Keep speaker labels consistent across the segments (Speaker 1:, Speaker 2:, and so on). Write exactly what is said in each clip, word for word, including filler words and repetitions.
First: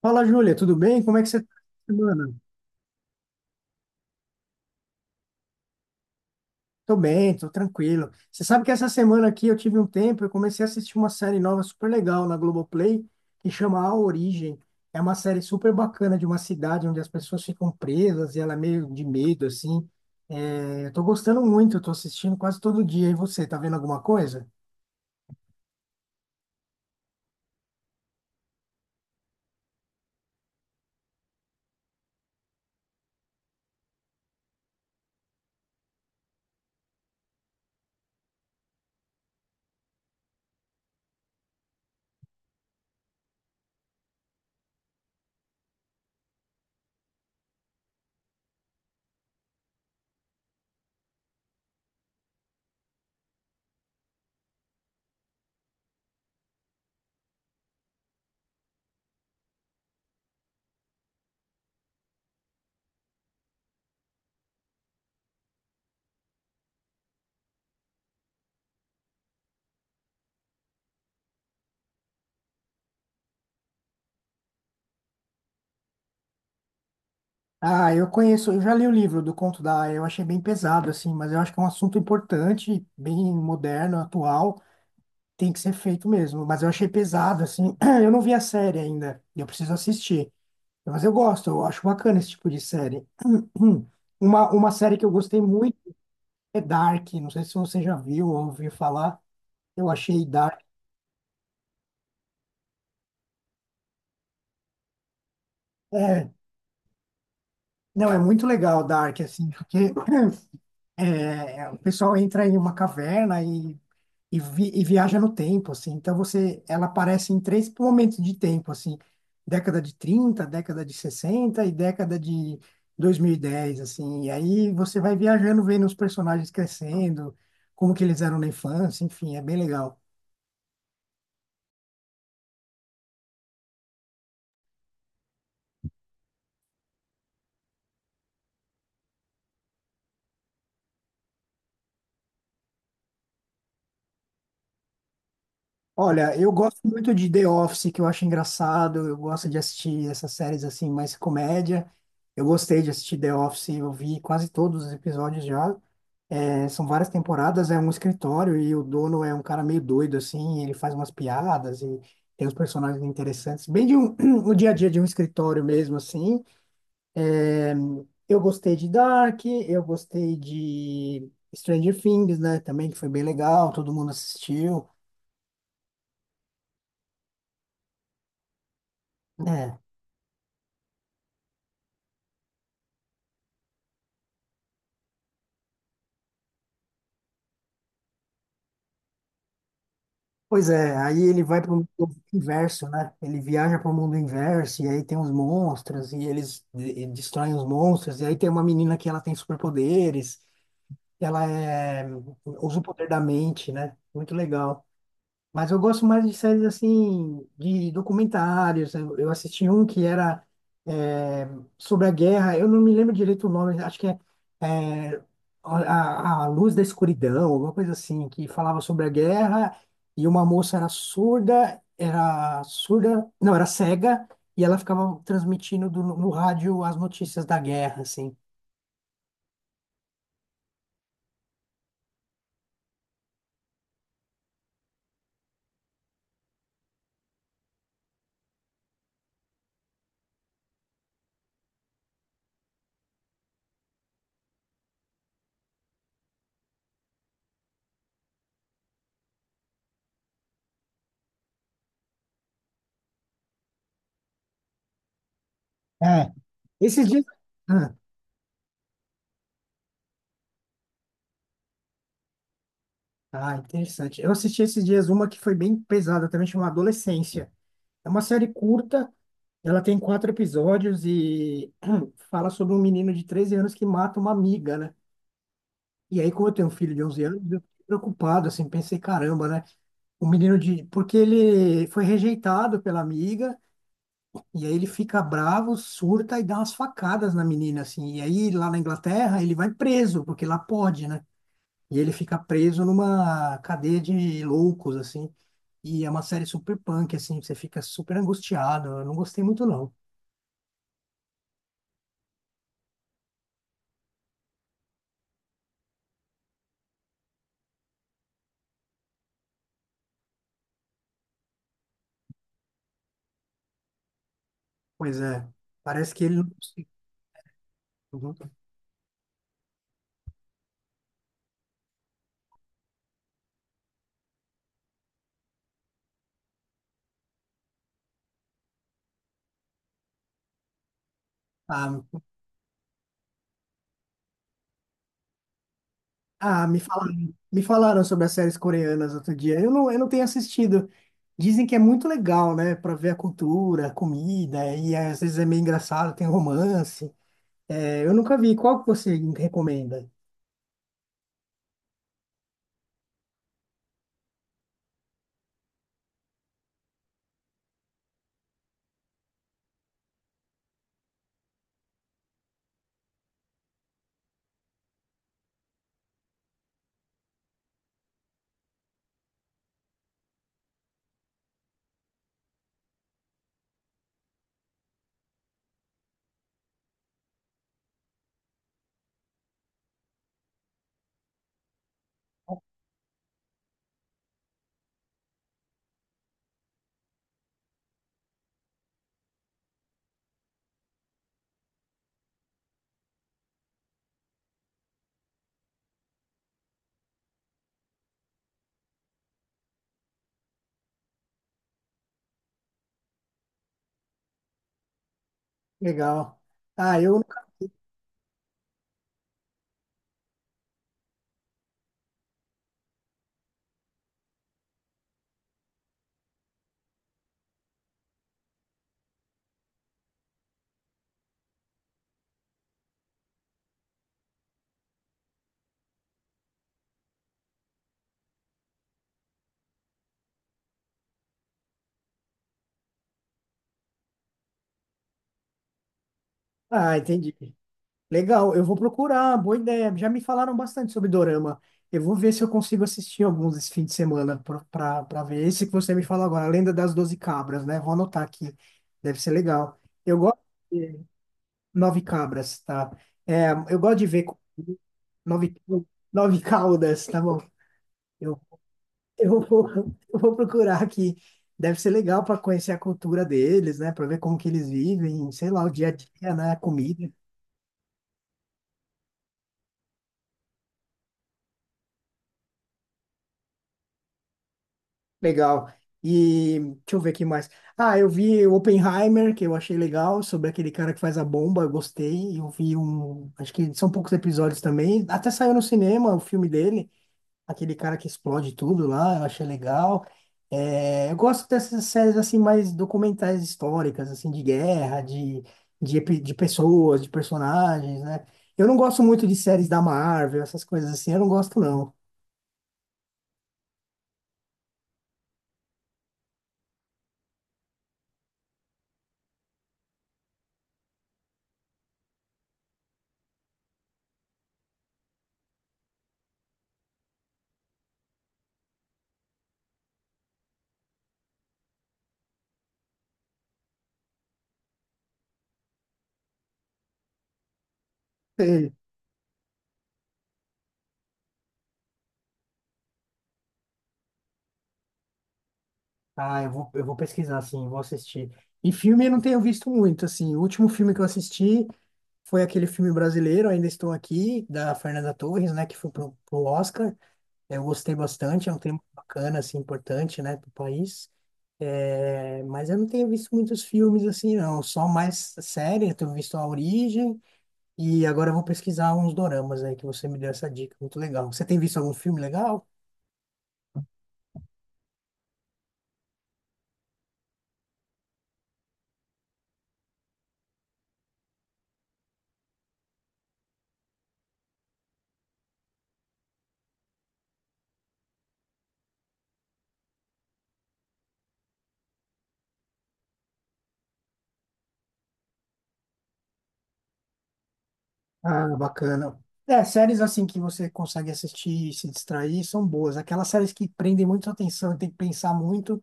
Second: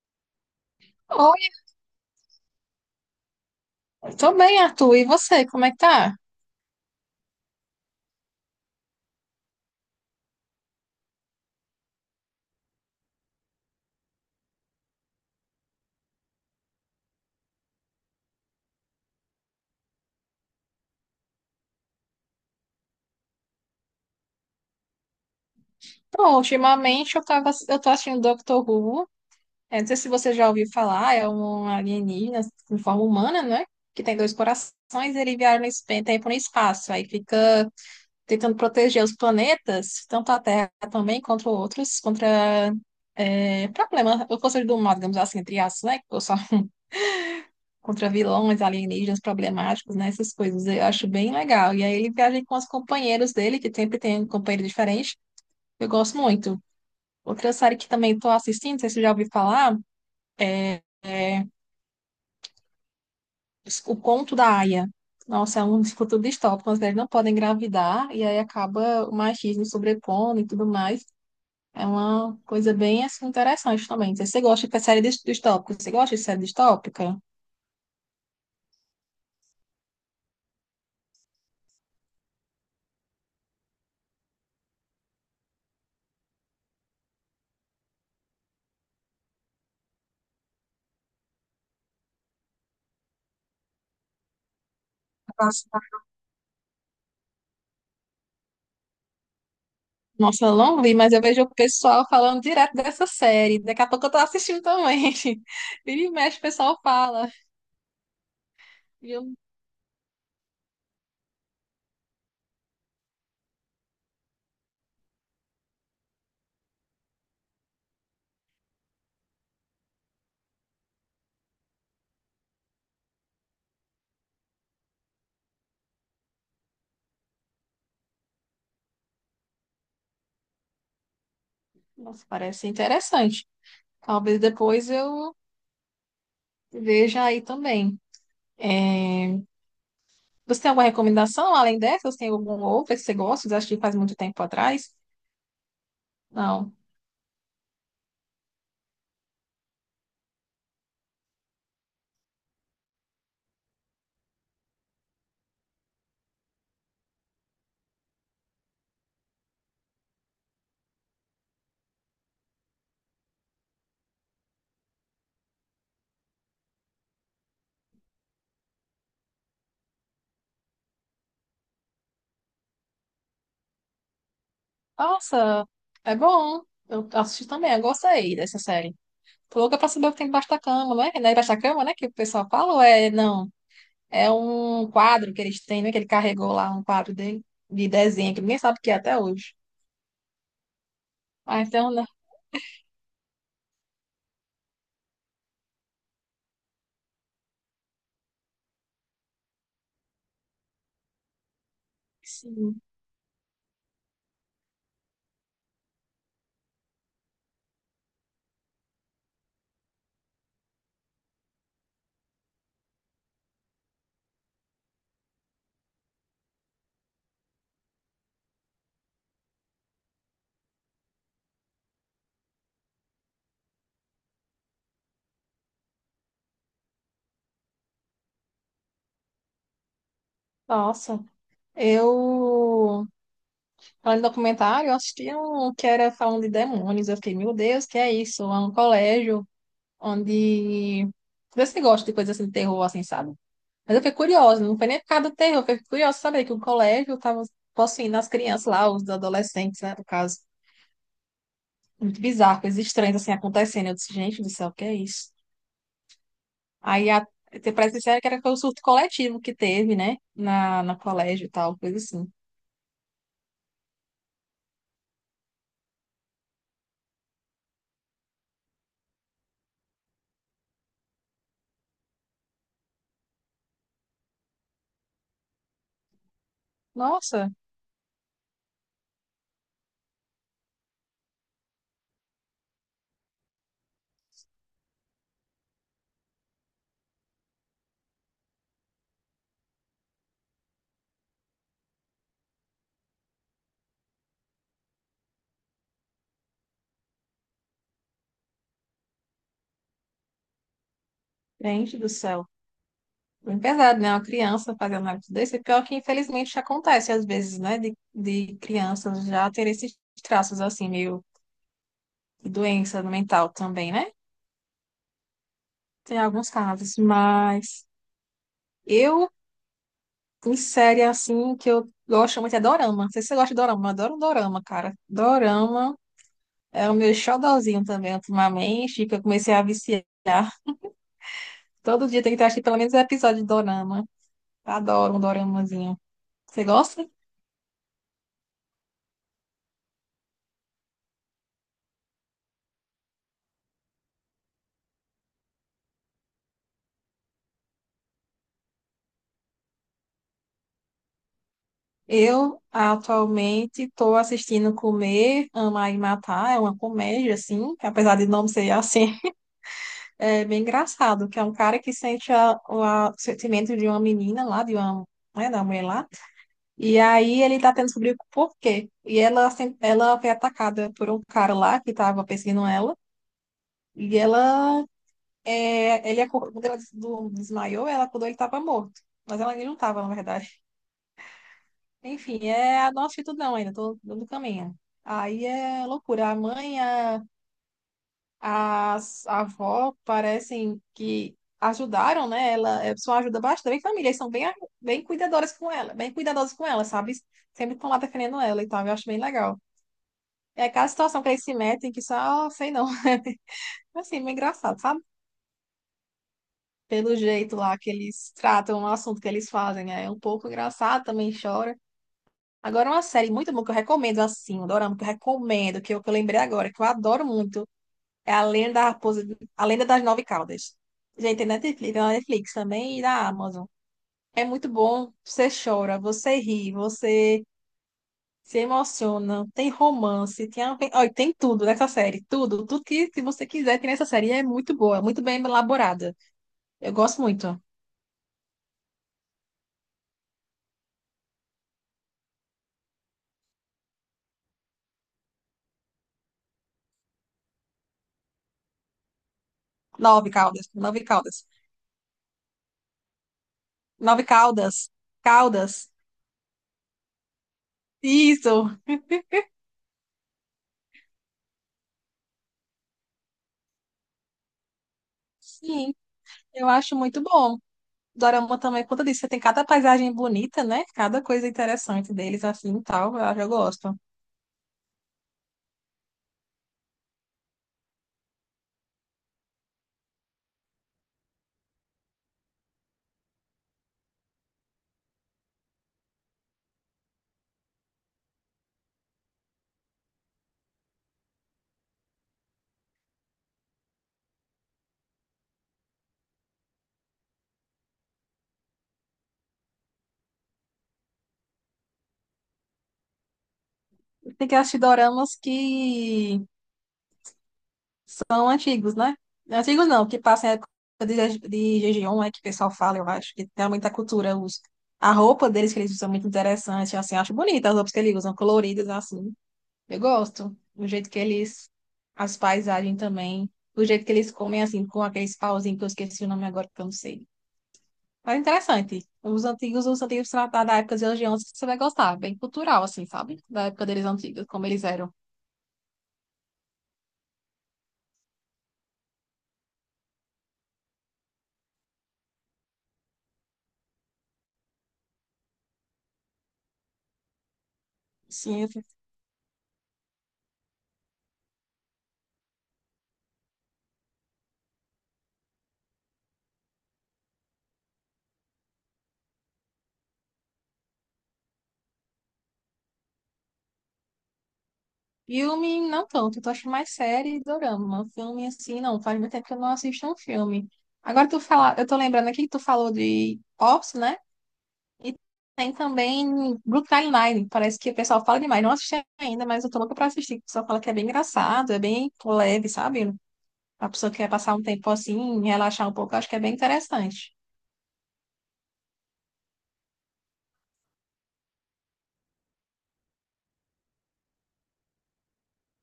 Speaker 1: Fala, Júlia, tudo bem? Como é que você
Speaker 2: Oi,
Speaker 1: tá essa semana?
Speaker 2: tô bem, Arthur. E você, como é que tá?
Speaker 1: Tô bem, tô tranquilo. Você sabe que essa semana aqui eu tive um tempo, eu comecei a assistir uma série nova super legal na Globoplay, que chama A Origem. É uma série super bacana de uma cidade onde as pessoas ficam presas e ela é meio de medo, assim. É, eu tô gostando muito, eu tô assistindo quase todo dia. E você, tá vendo alguma coisa?
Speaker 2: Bom, ultimamente eu tava, eu tô assistindo Doctor Who. É, não sei se você já ouviu falar, é um alienígena em forma humana, né? Que tem dois corações, e ele viaja no esp- tempo e no espaço. Aí fica tentando proteger os planetas, tanto a Terra também, contra outros, contra é, problemas, ou forças do mal, digamos assim, entre aspas, né? Contra vilões, alienígenas problemáticos, né? Essas coisas. Eu acho bem legal. E aí ele viaja com os companheiros dele, que sempre tem um companheiro diferente. Eu gosto muito. Outra série que também estou assistindo, não sei se você já ouviu falar, é, é O Conto da Aia. Nossa, é um futuro distópico. As mulheres não podem engravidar e aí acaba o machismo sobrepondo e tudo mais. É uma coisa bem assim, interessante também. Não sei se você gosta de série dis- distópica? Você gosta de série distópica?
Speaker 1: Ah, eu conheço, eu já li o livro do Conto da Aia, eu achei bem pesado, assim, mas eu acho que é um assunto importante, bem moderno, atual. Tem que ser feito mesmo, mas eu achei pesado, assim. Eu não vi a série ainda, e eu preciso assistir. Mas eu gosto, eu acho bacana esse tipo de série. Uma, uma série que eu gostei muito é Dark, não sei se você já viu ou ouviu falar. Eu achei
Speaker 2: Nossa, eu
Speaker 1: Dark.
Speaker 2: não vi, mas eu vejo o pessoal falando direto dessa série. Daqui a pouco eu tô assistindo também. Vira e
Speaker 1: É,
Speaker 2: mexe, o pessoal fala.
Speaker 1: não, é muito legal
Speaker 2: E
Speaker 1: Dark,
Speaker 2: eu,
Speaker 1: assim, porque é, o pessoal entra em uma caverna e e, vi- e viaja no tempo, assim. Então você, ela aparece em três momentos de tempo, assim, década de trinta, década de sessenta e década de dois mil e dez, assim. E aí você vai viajando, vendo os personagens crescendo, como que eles eram na infância, enfim, é bem legal.
Speaker 2: nossa, parece interessante. Talvez depois eu veja aí também. É, você tem alguma recomendação além dessa? Você tem algum outro que você gosta? Você assistiu faz muito tempo atrás?
Speaker 1: Olha, eu
Speaker 2: Não.
Speaker 1: gosto muito de The Office, que eu acho engraçado, eu gosto de assistir essas séries assim, mais comédia. Eu gostei de assistir The Office, eu vi quase todos os episódios já. É, são várias temporadas, é um escritório e o dono é um cara meio doido, assim, ele faz umas piadas e tem uns personagens interessantes, bem de um, o dia a dia de um escritório mesmo, assim. Eu gostei de Dark, eu gostei de Stranger Things, né, também, que foi bem legal, todo mundo assistiu,
Speaker 2: Nossa, é bom. Eu assisti também, eu gostei dessa série. Tô
Speaker 1: né.
Speaker 2: louca pra saber o que tem debaixo da cama, não é? Não é debaixo da cama, né? Que o pessoal fala ou é não? É um quadro que eles têm, né? Que ele carregou lá, um quadro dele, de desenho, que ninguém sabe o que é até hoje.
Speaker 1: Pois é, aí ele vai
Speaker 2: Ah,
Speaker 1: para o
Speaker 2: então, né?
Speaker 1: mundo inverso, né? Ele viaja para o mundo inverso, e aí tem os monstros, e eles de- e destroem os monstros, e aí tem uma menina que ela tem superpoderes. Ela é, usa
Speaker 2: Sim.
Speaker 1: o poder da mente, né? Muito legal. Mas eu gosto mais de séries assim, de documentários. Eu eu assisti um que era é, sobre a guerra. Eu não me lembro direito o nome. Acho que é é, a, a a Luz da Escuridão, alguma coisa assim, que falava sobre a guerra. E uma moça era surda, era surda, não, era cega. E ela ficava transmitindo do- no rádio as notícias da guerra, assim.
Speaker 2: Nossa, eu. Falando em documentário, eu assisti um que era falando de demônios. Eu fiquei, meu Deus, que é isso? É um colégio onde. Vê se gosta de coisa assim de terror, assim, sabe? Mas eu fiquei curiosa, não foi nem por causa do terror, eu fiquei curiosa de saber que o colégio tava possuindo as crianças lá, os adolescentes, né? No caso. Muito bizarro, coisas estranhas assim acontecendo. Eu disse, gente do céu, o que é isso?
Speaker 1: É. Esses
Speaker 2: Aí a,
Speaker 1: dias.
Speaker 2: te- parece que disseram que era o surto coletivo que teve, né? Na, na colégio e tal, coisa assim.
Speaker 1: Ah, interessante. Eu assisti esses dias uma que foi bem pesada também, chama Adolescência. É uma série curta, ela tem quatro episódios e fala sobre um menino de treze anos que mata uma amiga, né? E aí, como eu tenho um filho de onze anos,
Speaker 2: Nossa,
Speaker 1: eu fiquei preocupado, assim, pensei, caramba, né? O menino de... Porque ele foi rejeitado pela amiga e aí ele fica bravo, surta e dá umas facadas na menina, assim. E aí, lá na Inglaterra, ele vai preso, porque lá pode, né? E ele fica preso numa cadeia de loucos, assim. E é uma série super punk, assim, você fica super angustiado. Eu não gostei muito, não.
Speaker 2: gente do céu. Bem pesado, né? Uma criança fazendo algo desse. E pior que, infelizmente, acontece às vezes, né? De, de crianças já ter esses traços, assim, meio de doença mental também, né?
Speaker 1: Pois é, parece
Speaker 2: Tem
Speaker 1: que ele
Speaker 2: alguns
Speaker 1: não conseguiu.
Speaker 2: casos, mas
Speaker 1: Uhum.
Speaker 2: eu, em série, assim, que eu gosto muito é dorama. Não sei se você gosta de dorama, mas eu adoro um dorama, cara. Dorama é o meu xodozinho também, ultimamente, que eu comecei a viciar.
Speaker 1: Ah,
Speaker 2: Todo dia tem que ter, acho que pelo menos um episódio de dorama. Adoro um doramazinho. Você
Speaker 1: ah, me
Speaker 2: gosta?
Speaker 1: falaram, me falaram sobre as séries coreanas outro dia. Eu não, eu não tenho assistido. Dizem que é muito legal, né? Pra ver a cultura, a comida, e às vezes é meio engraçado, tem romance. É, eu nunca vi. Qual que você recomenda?
Speaker 2: Eu atualmente estou assistindo Comer, Amar e Matar. É uma comédia, assim, que apesar de não ser assim, é bem engraçado, que é um cara que sente a- o a- o sentimento de uma menina lá, de uma, né, da mulher lá. E aí ele tá tentando descobrir o porquê. E ela, sem- ela foi atacada por um cara lá que estava perseguindo ela. E ela É, ele acordou, quando ela des- do- desmaiou, ela acordou, ele estava morto. Mas ela, ele não estava, na verdade. Enfim, é a nossa atitude ainda, tô, tô no caminho. Aí é loucura. A mãe, a, a, a avó parecem que ajudaram, né? Ela é, só ajuda bastante. A família, eles são bem, bem cuidadoras com ela, bem cuidadosas com ela, sabe? Sempre estão lá defendendo ela e tal. Eu acho bem legal. É aquela situação que eles se metem que só, sei não. Assim, meio engraçado, sabe?
Speaker 1: Legal. Ah,
Speaker 2: Pelo
Speaker 1: eu.
Speaker 2: jeito lá que eles tratam o assunto que eles fazem, né? É um pouco engraçado, também chora. Agora, uma série muito boa que eu recomendo, assim, um dorama que eu recomendo, que eu, que eu lembrei agora, que eu adoro muito, é A Lenda da Raposa, A Lenda das Nove Caudas. Gente, tem Netflix, tem na Netflix também e na Amazon. É muito bom, você chora, você ri, você se emociona, tem romance, tem, a- olha, tem tudo nessa série, tudo, tudo que, que você quiser tem nessa série. E é muito boa, muito bem elaborada. Eu
Speaker 1: Ah,
Speaker 2: gosto
Speaker 1: entendi.
Speaker 2: muito.
Speaker 1: Legal, eu vou procurar, boa ideia. Já me falaram bastante sobre Dorama. Eu vou ver se eu consigo assistir alguns esse fim de semana para ver esse que você me falou agora, A Lenda das Doze Cabras, né? Vou anotar aqui, deve ser legal. Eu
Speaker 2: Nove
Speaker 1: gosto
Speaker 2: caudas,
Speaker 1: de
Speaker 2: nove caudas.
Speaker 1: Nove Cabras, tá? É, eu gosto de ver
Speaker 2: Nove
Speaker 1: co-
Speaker 2: Caldas.
Speaker 1: Nove,
Speaker 2: Caldas.
Speaker 1: nove Caudas, tá bom? Eu,
Speaker 2: Isso.
Speaker 1: eu vou, eu vou procurar aqui. Deve ser legal para conhecer a cultura deles, né? Para ver como que eles vivem, sei lá, o dia a
Speaker 2: Sim.
Speaker 1: dia, né? A
Speaker 2: Eu acho
Speaker 1: comida.
Speaker 2: muito bom. Dorama também, por conta disso, você tem cada paisagem bonita, né? Cada coisa interessante deles, assim, e tal, eu já gosto.
Speaker 1: Legal. E deixa eu ver aqui mais. Ah, eu vi o Oppenheimer, que eu achei legal, sobre aquele cara que faz a bomba, eu gostei. Eu vi um. Acho que são poucos episódios também. Até saiu no cinema o filme dele, aquele cara que explode tudo lá, eu achei legal. É, eu gosto dessas séries assim, mais documentais históricas, assim, de guerra, de, de, epi- de pessoas, de personagens, né? Eu não gosto muito de séries da Marvel, essas coisas assim, eu não gosto, não.
Speaker 2: Tem que assistir doramas que são antigos, né? Antigos não, que passam a época de, Je- de Jejeon, é que o pessoal fala, eu acho, que tem muita cultura, os, a roupa deles que eles usam é muito interessante, assim, eu acho bonita as roupas que eles usam, coloridas, assim. Eu gosto do jeito que eles, as paisagens também, do jeito que eles comem assim, com aqueles pauzinhos que eu esqueci o nome agora que eu não sei. Mas é interessante. Os antigos, os antigos da da época dos hoje, em você vai gostar, bem cultural, assim, sabe? Da época deles antigos, como eles eram.
Speaker 1: Ah, eu vou, eu vou pesquisar, assim, vou assistir. E filme eu não tenho visto muito, assim. O último filme que eu assisti foi aquele filme brasileiro, Ainda Estou Aqui, da Fernanda Torres, né, que foi pro, pro Oscar. Eu gostei bastante, é um
Speaker 2: Sim, eu-
Speaker 1: tema bacana, assim, importante, né, pro país. É, mas eu não tenho visto muitos filmes, assim, não. Só mais série, eu tenho visto A Origem. E agora eu vou pesquisar uns doramas aí, que você me deu essa dica. Muito legal. Você tem visto algum filme legal?
Speaker 2: filme não tanto, eu tô achando mais série e dorama. Filme assim, não, faz muito tempo que eu não assisto um filme. Agora tu fala, eu tô lembrando aqui que tu falou de Ops, né? E tem também Brooklyn Nine-Nine. Parece que o pessoal fala demais. Não assisti ainda, mas eu tô louca pra assistir. O pessoal fala que é bem engraçado, é bem leve, sabe? A pessoa que quer passar um tempo assim, relaxar um pouco, eu acho que é bem interessante.
Speaker 1: Ah, bacana. É, séries assim que você consegue assistir e se distrair são boas. Aquelas séries que prendem muito a atenção e tem que pensar muito,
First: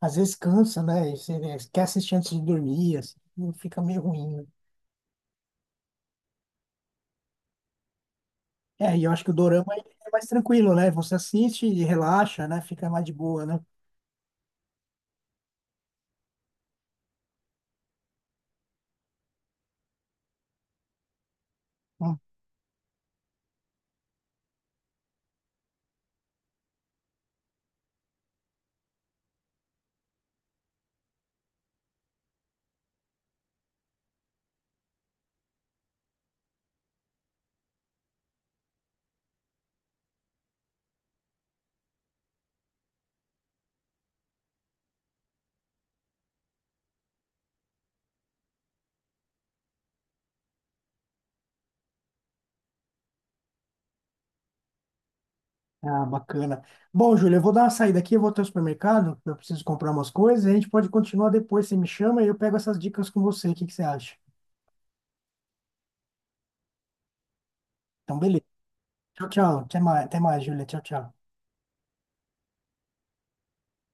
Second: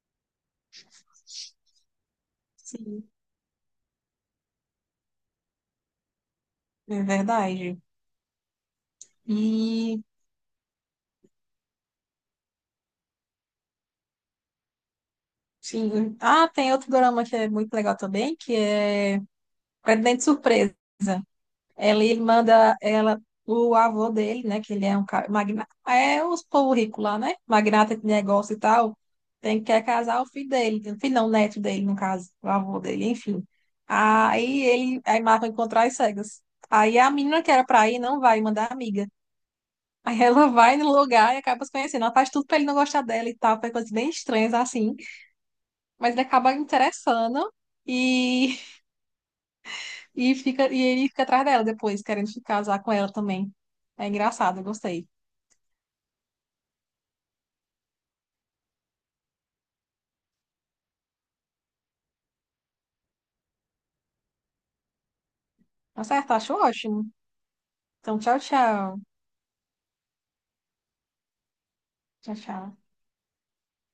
Speaker 1: às vezes cansa, né? E você, né, quer assistir antes de dormir,
Speaker 2: Sim,
Speaker 1: assim, e fica meio ruim, né?
Speaker 2: é verdade.
Speaker 1: É, e eu acho que o dorama ele
Speaker 2: E,
Speaker 1: é mais tranquilo, né? Você assiste e relaxa, né? Fica mais de boa, né?
Speaker 2: sim. Ah, tem outro drama que é muito legal também, que é Presidente Surpresa. Ela
Speaker 1: Hum.
Speaker 2: irmã da, ela, o avô dele, né? Que ele é um cara, magnata, é os povo rico lá, né? Magnata de negócio e tal. Tem que quer casar o filho dele, o filho não, o neto dele, no caso, o avô dele, enfim. Aí ele, aí marca encontrar as cegas. Aí a menina que era pra ir não vai, mandar amiga. Aí ela vai no lugar e acaba se conhecendo. Ela faz tudo pra ele não gostar dela e tal, faz coisas bem estranhas assim. Mas ele acaba interessando e E, fica, e ele fica atrás dela depois, querendo se casar com ela também. É engraçado, eu gostei.
Speaker 1: Ah, bacana. Bom, Júlio, eu vou dar uma saída aqui, eu vou até o supermercado, eu preciso comprar umas coisas, e a gente pode continuar depois, você me chama e eu pego essas dicas com você, o que que você acha?
Speaker 2: Tá certo, acho ótimo.
Speaker 1: Então,
Speaker 2: Então, tchau,
Speaker 1: beleza.
Speaker 2: tchau.
Speaker 1: Tchau, tchau. Até mais, até mais, Júlia. Tchau, tchau.
Speaker 2: Tchau, tchau.